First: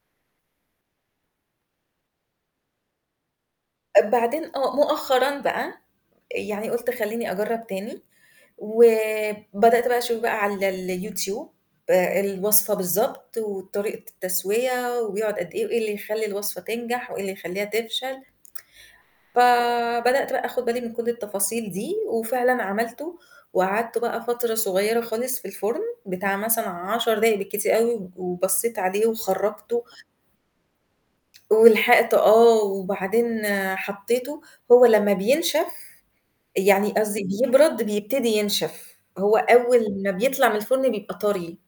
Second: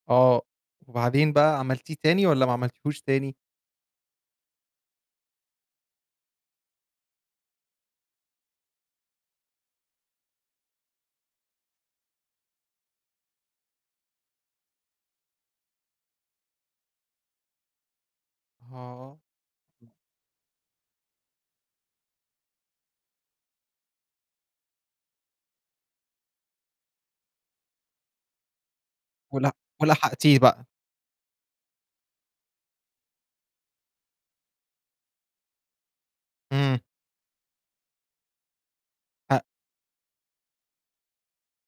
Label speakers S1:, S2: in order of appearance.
S1: آه، وبعدين بقى عملتيه تاني والّا ما عملتيهوش تاني؟
S2: بعدين آه مؤخرًا بقى يعني قُلت: "خلّيني أجرب تاني،" وبدأت بقى أشوف بقى على الYouTube الوصفة بالضبط، وطريقة التسوية وبيقعد قد إيه، وإيه اللي يخلّي الوصفة تنجح، وإيه اللي يخلّيها تفشل.
S1: آه.
S2: فبدأت بقى آخد بالي من كل التفاصيل دي، وفعلًا عملته وقعدته بقى فترة صغيرة خالص في الفرن، بتاع مثلًا 10 دقايق بالكتير أوي، و وبصِّيت عليه
S1: ول
S2: وخرجته.
S1: ولحقتيه بقى.
S2: ولحقته آه، وبعدين حطيته، هو لمّا بينشف
S1: امم.
S2: يعني قصدي بيبرد بيبتدي ينشف، هو
S1: ها
S2: أول ما بيطلع من الفرن بيبقى طَرِي.